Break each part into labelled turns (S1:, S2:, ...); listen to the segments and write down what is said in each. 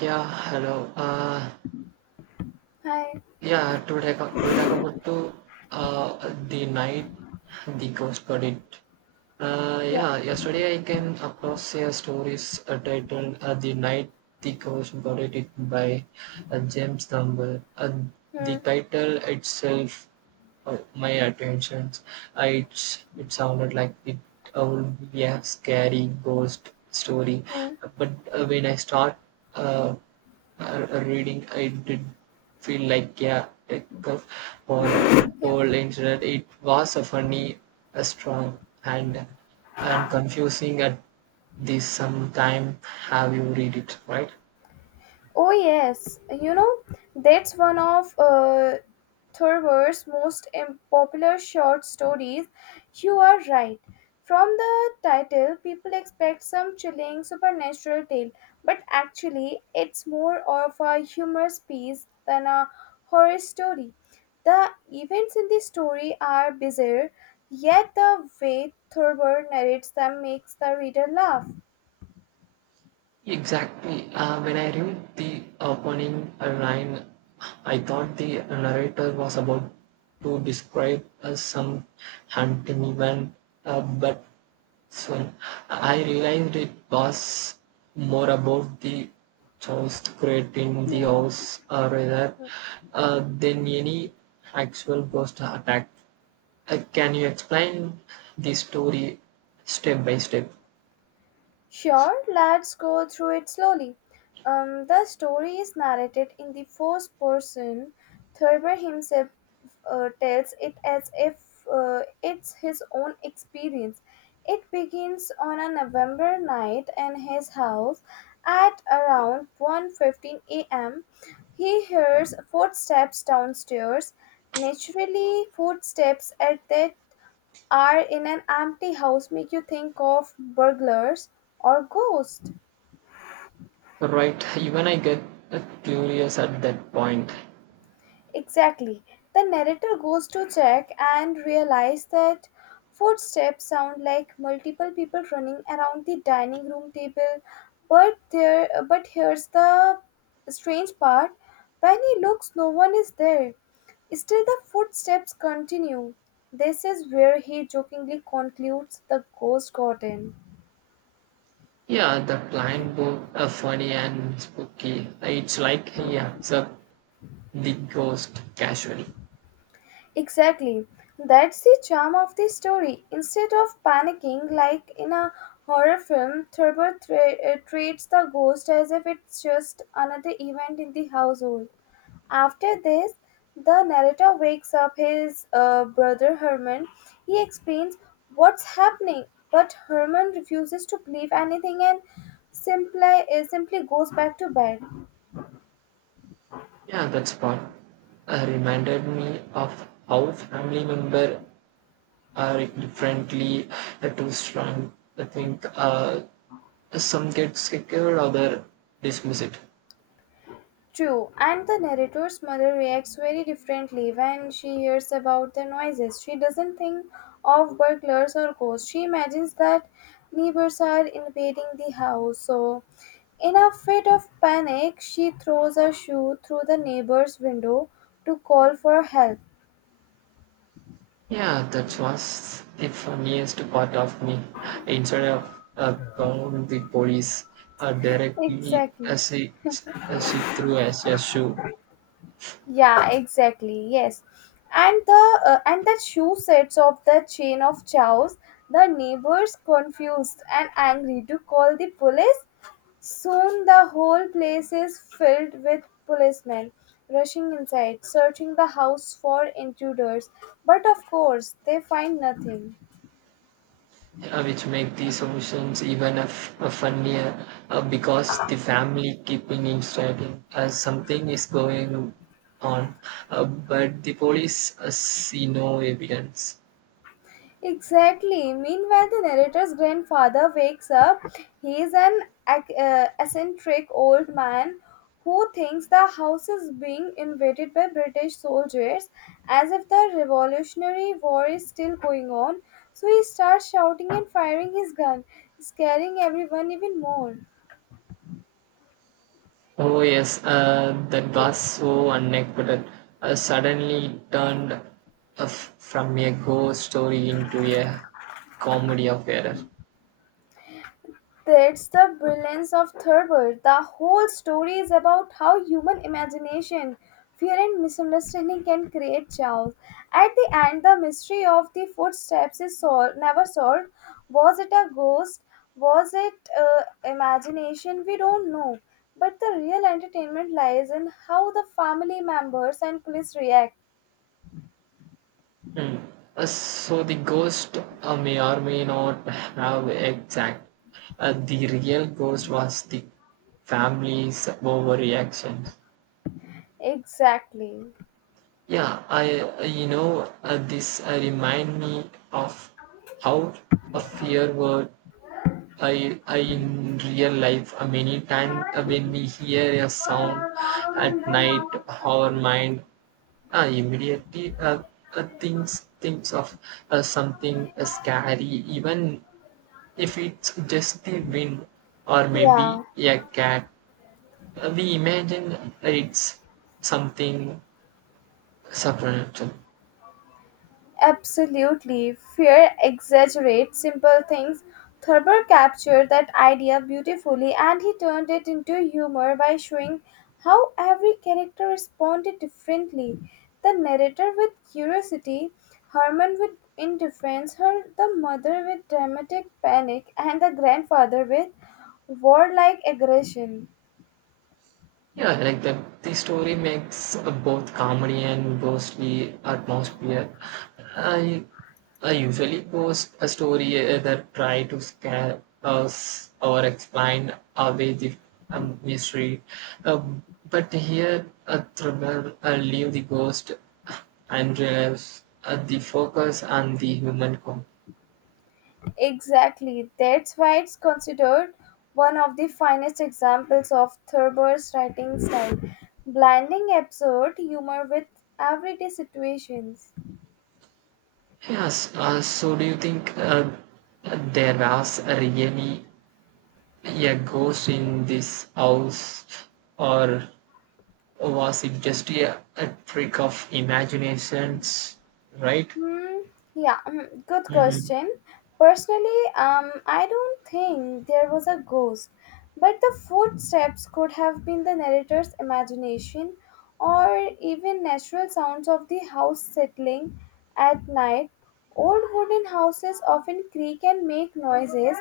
S1: Yeah, hello.
S2: Hi.
S1: Yeah, to talk about to uh, the night the ghost got it.
S2: Yeah.
S1: Yeah, yesterday I came across a stories titled "The Night the Ghost Got It" by James Campbell.
S2: Hmm.
S1: The title itself Oh, my attention! It sounded like it would be a scary ghost story,
S2: Hmm.
S1: but when I start uh, reading, I did feel like yeah, a cuff or a
S2: Yeah.
S1: toll incident. It was a funny, a strong, and confusing at this some time. Have you read it right?
S2: Oh yes. You know that's one of Thorber's most popular short stories. You are right. From the title, people expect some chilling supernatural tale, but actually, it's more of a humorous piece than a horror story. The events in the story are bizarre, yet the way Thorber narrates them makes the reader laugh.
S1: Exactly. When I read the opening line, I thought the narrator was about to describe some hunting event, but soon I realized it was more about the joust creating
S2: Hmm.
S1: the
S2: Hmm.
S1: house rather than any actual ghost attack. Can you explain the story step by step?
S2: Sure, let's go through it slowly. The story is narrated in the first person. Thurber himself tells it as if it's his own experience. It begins on a November night in his house at around 1:15 a.m. He hears footsteps downstairs. Naturally, footsteps at that are in an empty house make you think of burglars or ghosts.
S1: Right, even I get curious at that point.
S2: Exactly. The narrator goes to check and realize that footsteps sound like multiple people running around the dining room table. But here's the strange part. When he looks no one is there. Still the footsteps continue. This is where he jokingly concludes the ghost got in.
S1: Yeah, the blind book are funny and spooky. It's like he observed the ghost casually.
S2: Exactly. That's the charm of the story. Instead of panicking like in a horror film, Thurber treats the ghost as if it's just another event in the household. After this, the narrator wakes up his brother Herman. He explains what's happening, but Herman refuses to believe anything and simply goes back to bed.
S1: Yeah, that's part. Reminded me of how family member are differently too strong. I think some get scared, other dismiss it.
S2: True, and the narrator's mother reacts very differently when she hears about the noises. She doesn't think of burglars or ghosts. She imagines that neighbors are invading the house. So, in a fit of panic, she throws a shoe through the neighbor's window to call for help.
S1: Yeah, that was the funniest part of me. Instead of calling the police, directly
S2: Exactly.
S1: she threw us a shoe,
S2: Yeah, exactly. Yes, and the shoe sets of the chain of chows. The neighbors, confused and angry, to call the police. Soon the whole place is filled with policemen rushing inside, searching the house for intruders. But of course, they find nothing.
S1: which make the solutions even a funnier because the family keeping instructing something is going on, but the police see no evidence.
S2: Exactly. Meanwhile, the narrator's grandfather wakes up. He is an eccentric old man who thinks the house is being invaded by British soldiers as if the Revolutionary War is still going on. So he starts shouting and firing his gun, scaring everyone even more.
S1: Oh yes, that was so unexpected. Suddenly it turned from a ghost story into a comedy of error.
S2: That's the brilliance of Thurber. The whole story is about how human imagination, fear, and misunderstanding can create chaos. At the end, the mystery of the footsteps is never solved. Was it a ghost? Was it imagination? We don't know. But the real entertainment lies in how the family members and police react.
S1: Hmm. So the ghost may or may not have exact. The real ghost was the family's overreaction.
S2: Exactly.
S1: Yeah, I you know this remind me of how a fear word I in real life many times when we hear a sound at night our mind immediately thinks of something scary even if it's just the wind or maybe
S2: Yeah.
S1: a cat we imagine it's something supernatural.
S2: Absolutely. Fear exaggerates simple things. Thurber captured that idea beautifully and he turned it into humor by showing how every character responded differently. The narrator with curiosity, Herman with indifference, her the mother with dramatic panic, and the grandfather with warlike aggression.
S1: Yeah, like the story makes both comedy and ghostly atmosphere. I I usually post a story that try to scare us or explain away the mystery, um, but here a thriller leave the ghost and relieves the focus on the human con.
S2: Exactly. That's why it's considered one of the finest examples of Thurber's writing style, blending absurd humor with everyday situations.
S1: Yes, so do you think there was really a ghost in this house or was it just a trick of imaginations right.
S2: Hmm. Yeah, good
S1: Mhm.
S2: question. Personally, I don't think there was a ghost, but the footsteps could have been the narrator's imagination or even natural sounds of the house settling at night. Old wooden houses often creak and make noises,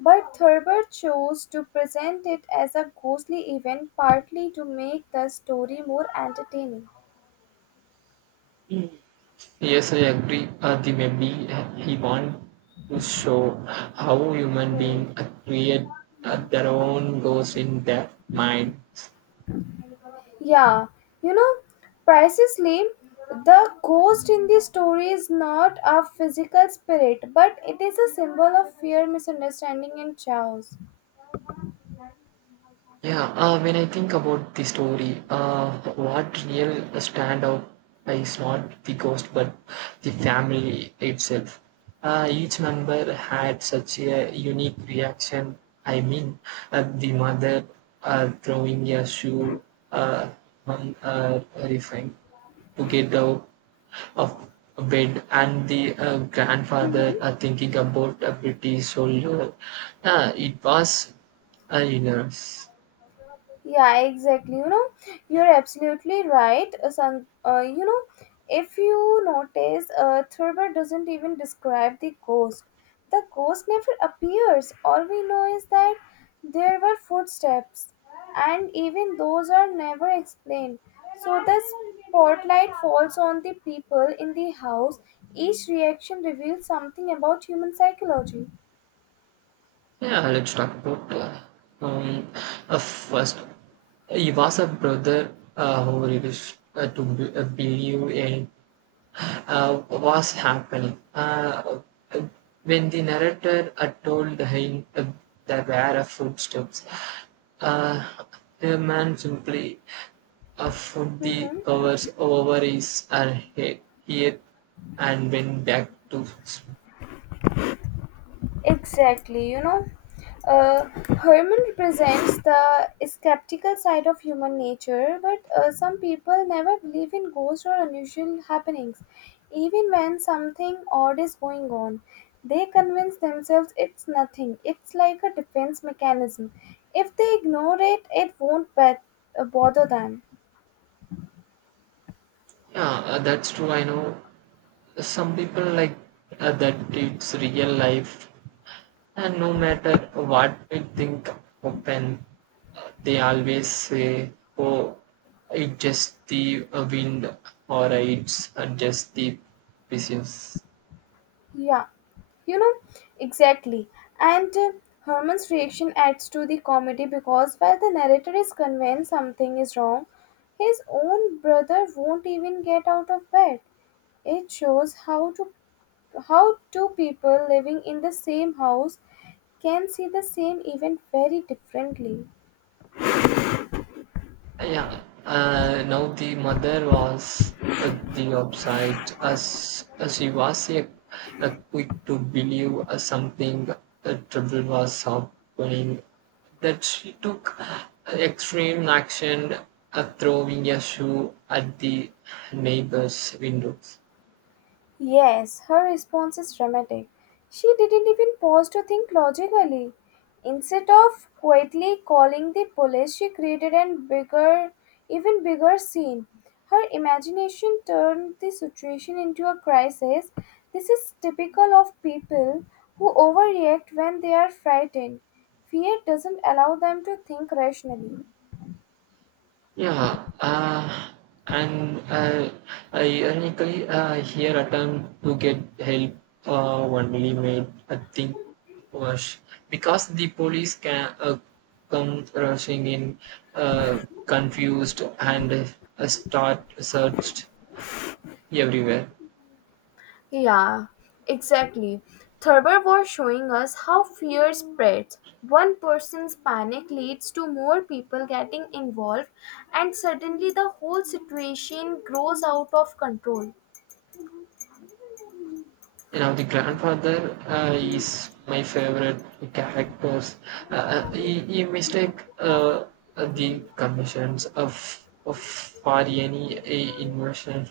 S2: but Thurber chose to present it as a ghostly event partly to make the story more entertaining.
S1: Yes, I agree, the maybe he want to show how human
S2: Hmm.
S1: beings create their own ghosts in their minds.
S2: Yeah, you know, precisely the ghost in the story is not a physical spirit, but it is a symbol of fear, misunderstanding, and chaos.
S1: Yeah, when I think about the story, what real stand out is not the ghost but the family itself. Each member had such a unique reaction. I mean, the mother throwing a shoe uh, on refined to get out of bed and the
S2: Mhm.
S1: grandfather thinking about a British soldier. It was you.
S2: Yeah, exactly. You know, you're absolutely right. San, you know, if you notice, Thurber doesn't even describe the ghost. The ghost never appears. All we know is that there were footsteps, and even those are never explained. So the spotlight falls on the people in the house. Each reaction reveals something about human psychology.
S1: Yeah, let's talk about um, first. He was a brother who refused to believe in was happening. Uh, when the narrator told him there were footsteps, uh, the man simply put the
S2: Mm-hmm.
S1: covers over his head and went back to.
S2: Exactly, you know. Uh, Herman represents the skeptical side of human nature, but some people never believe in ghosts or unusual happenings. Even when something odd is going on, they convince themselves it's nothing. It's like a defense mechanism. If they ignore it, it won't bother them.
S1: Yeah, that's true. I know some people like that it's real life and no matter what we think open they always say oh it's just the wind or it's just the business.
S2: Yeah, you know, exactly. And Herman's reaction adds to the comedy because while the narrator is convinced something is wrong, his own brother won't even get out of bed. It shows how two people living in the same house can see the same event very differently.
S1: Yeah, now the mother was the upside, as she was a quick to believe something trouble was happening, that she took extreme action, throwing a shoe at the neighbor's windows.
S2: Yes, her response is dramatic. She didn't even pause to think logically. Instead of quietly calling the police, she created an even bigger scene. Her imagination turned the situation into a crisis. This is typical of people who overreact when they are frightened. Fear doesn't allow them to think rationally.
S1: Yeah, and ironically, here attempt to get help only made a thing worse because the police can come rushing in, uh, confused and start searched everywhere.
S2: Yeah, exactly. Thurber was showing us how fear spreads. One person's panic leads to more people getting involved, and suddenly the whole situation grows out of control.
S1: You know, the grandfather is my favorite characters. He mistake the conditions of for any a invasion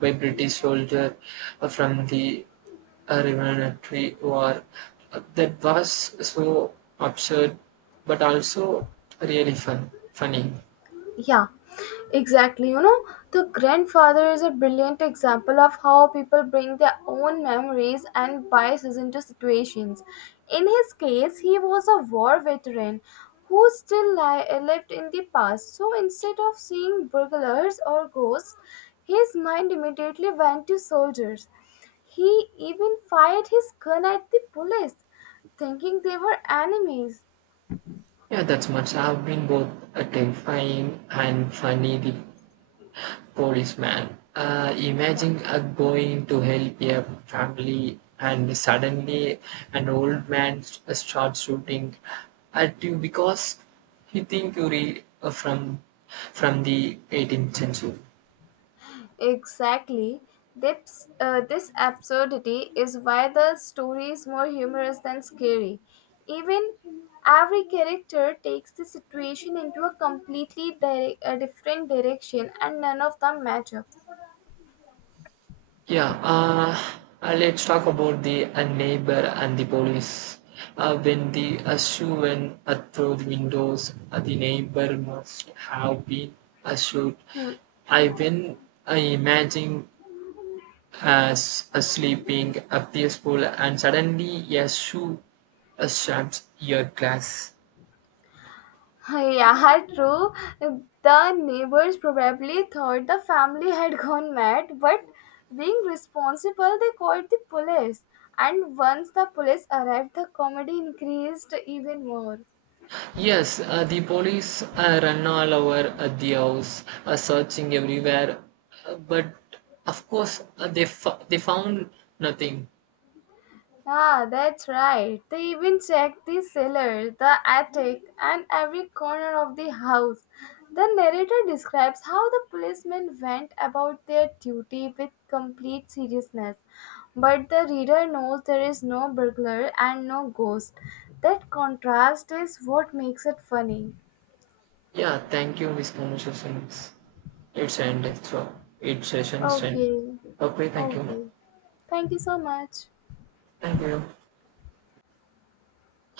S1: by British soldier from the Revolutionary War. That was so absurd, but also really funny.
S2: Yeah, exactly. You know, the grandfather is a brilliant example of how people bring their own memories and biases into situations. In his case, he was a war veteran who still lived in the past. So instead of seeing burglars or ghosts, his mind immediately went to soldiers. He even fired his gun at the police, thinking they were enemies.
S1: Yeah, that's much. I've been both terrifying and funny. The policeman.
S2: Yeah.
S1: Imagine going to help a family and suddenly an old man starts shooting at you because he think you read from the 18th century.
S2: Exactly. This absurdity is why the story is more humorous than scary. Even every character takes the situation into a completely a different direction and none of them match up.
S1: Yeah, let's talk about the neighbor and the police. When the shoe went through the windows, the neighbor must have been a shoot.
S2: Hmm.
S1: I when I imagine as a sleeping, a peaceful, and suddenly a shoe stamps your glass.
S2: Yeah, true. The neighbors probably thought the family had gone mad, but being responsible, they called the police. And once the police arrived, the comedy increased even more.
S1: Yes, the police run all over the house, searching everywhere, but of course they they found nothing.
S2: Ah, that's right. They even checked the cellar, the attic, and every corner of the house. The narrator describes how the policemen went about their duty with complete seriousness. But the reader knows there is no burglar and no ghost. That contrast is what makes it funny.
S1: Yeah, thank you, Miss Conversations. It's ended. So it's session's end.
S2: Okay,
S1: Okay, thank you.
S2: okay. Thank you so much.
S1: Thank you.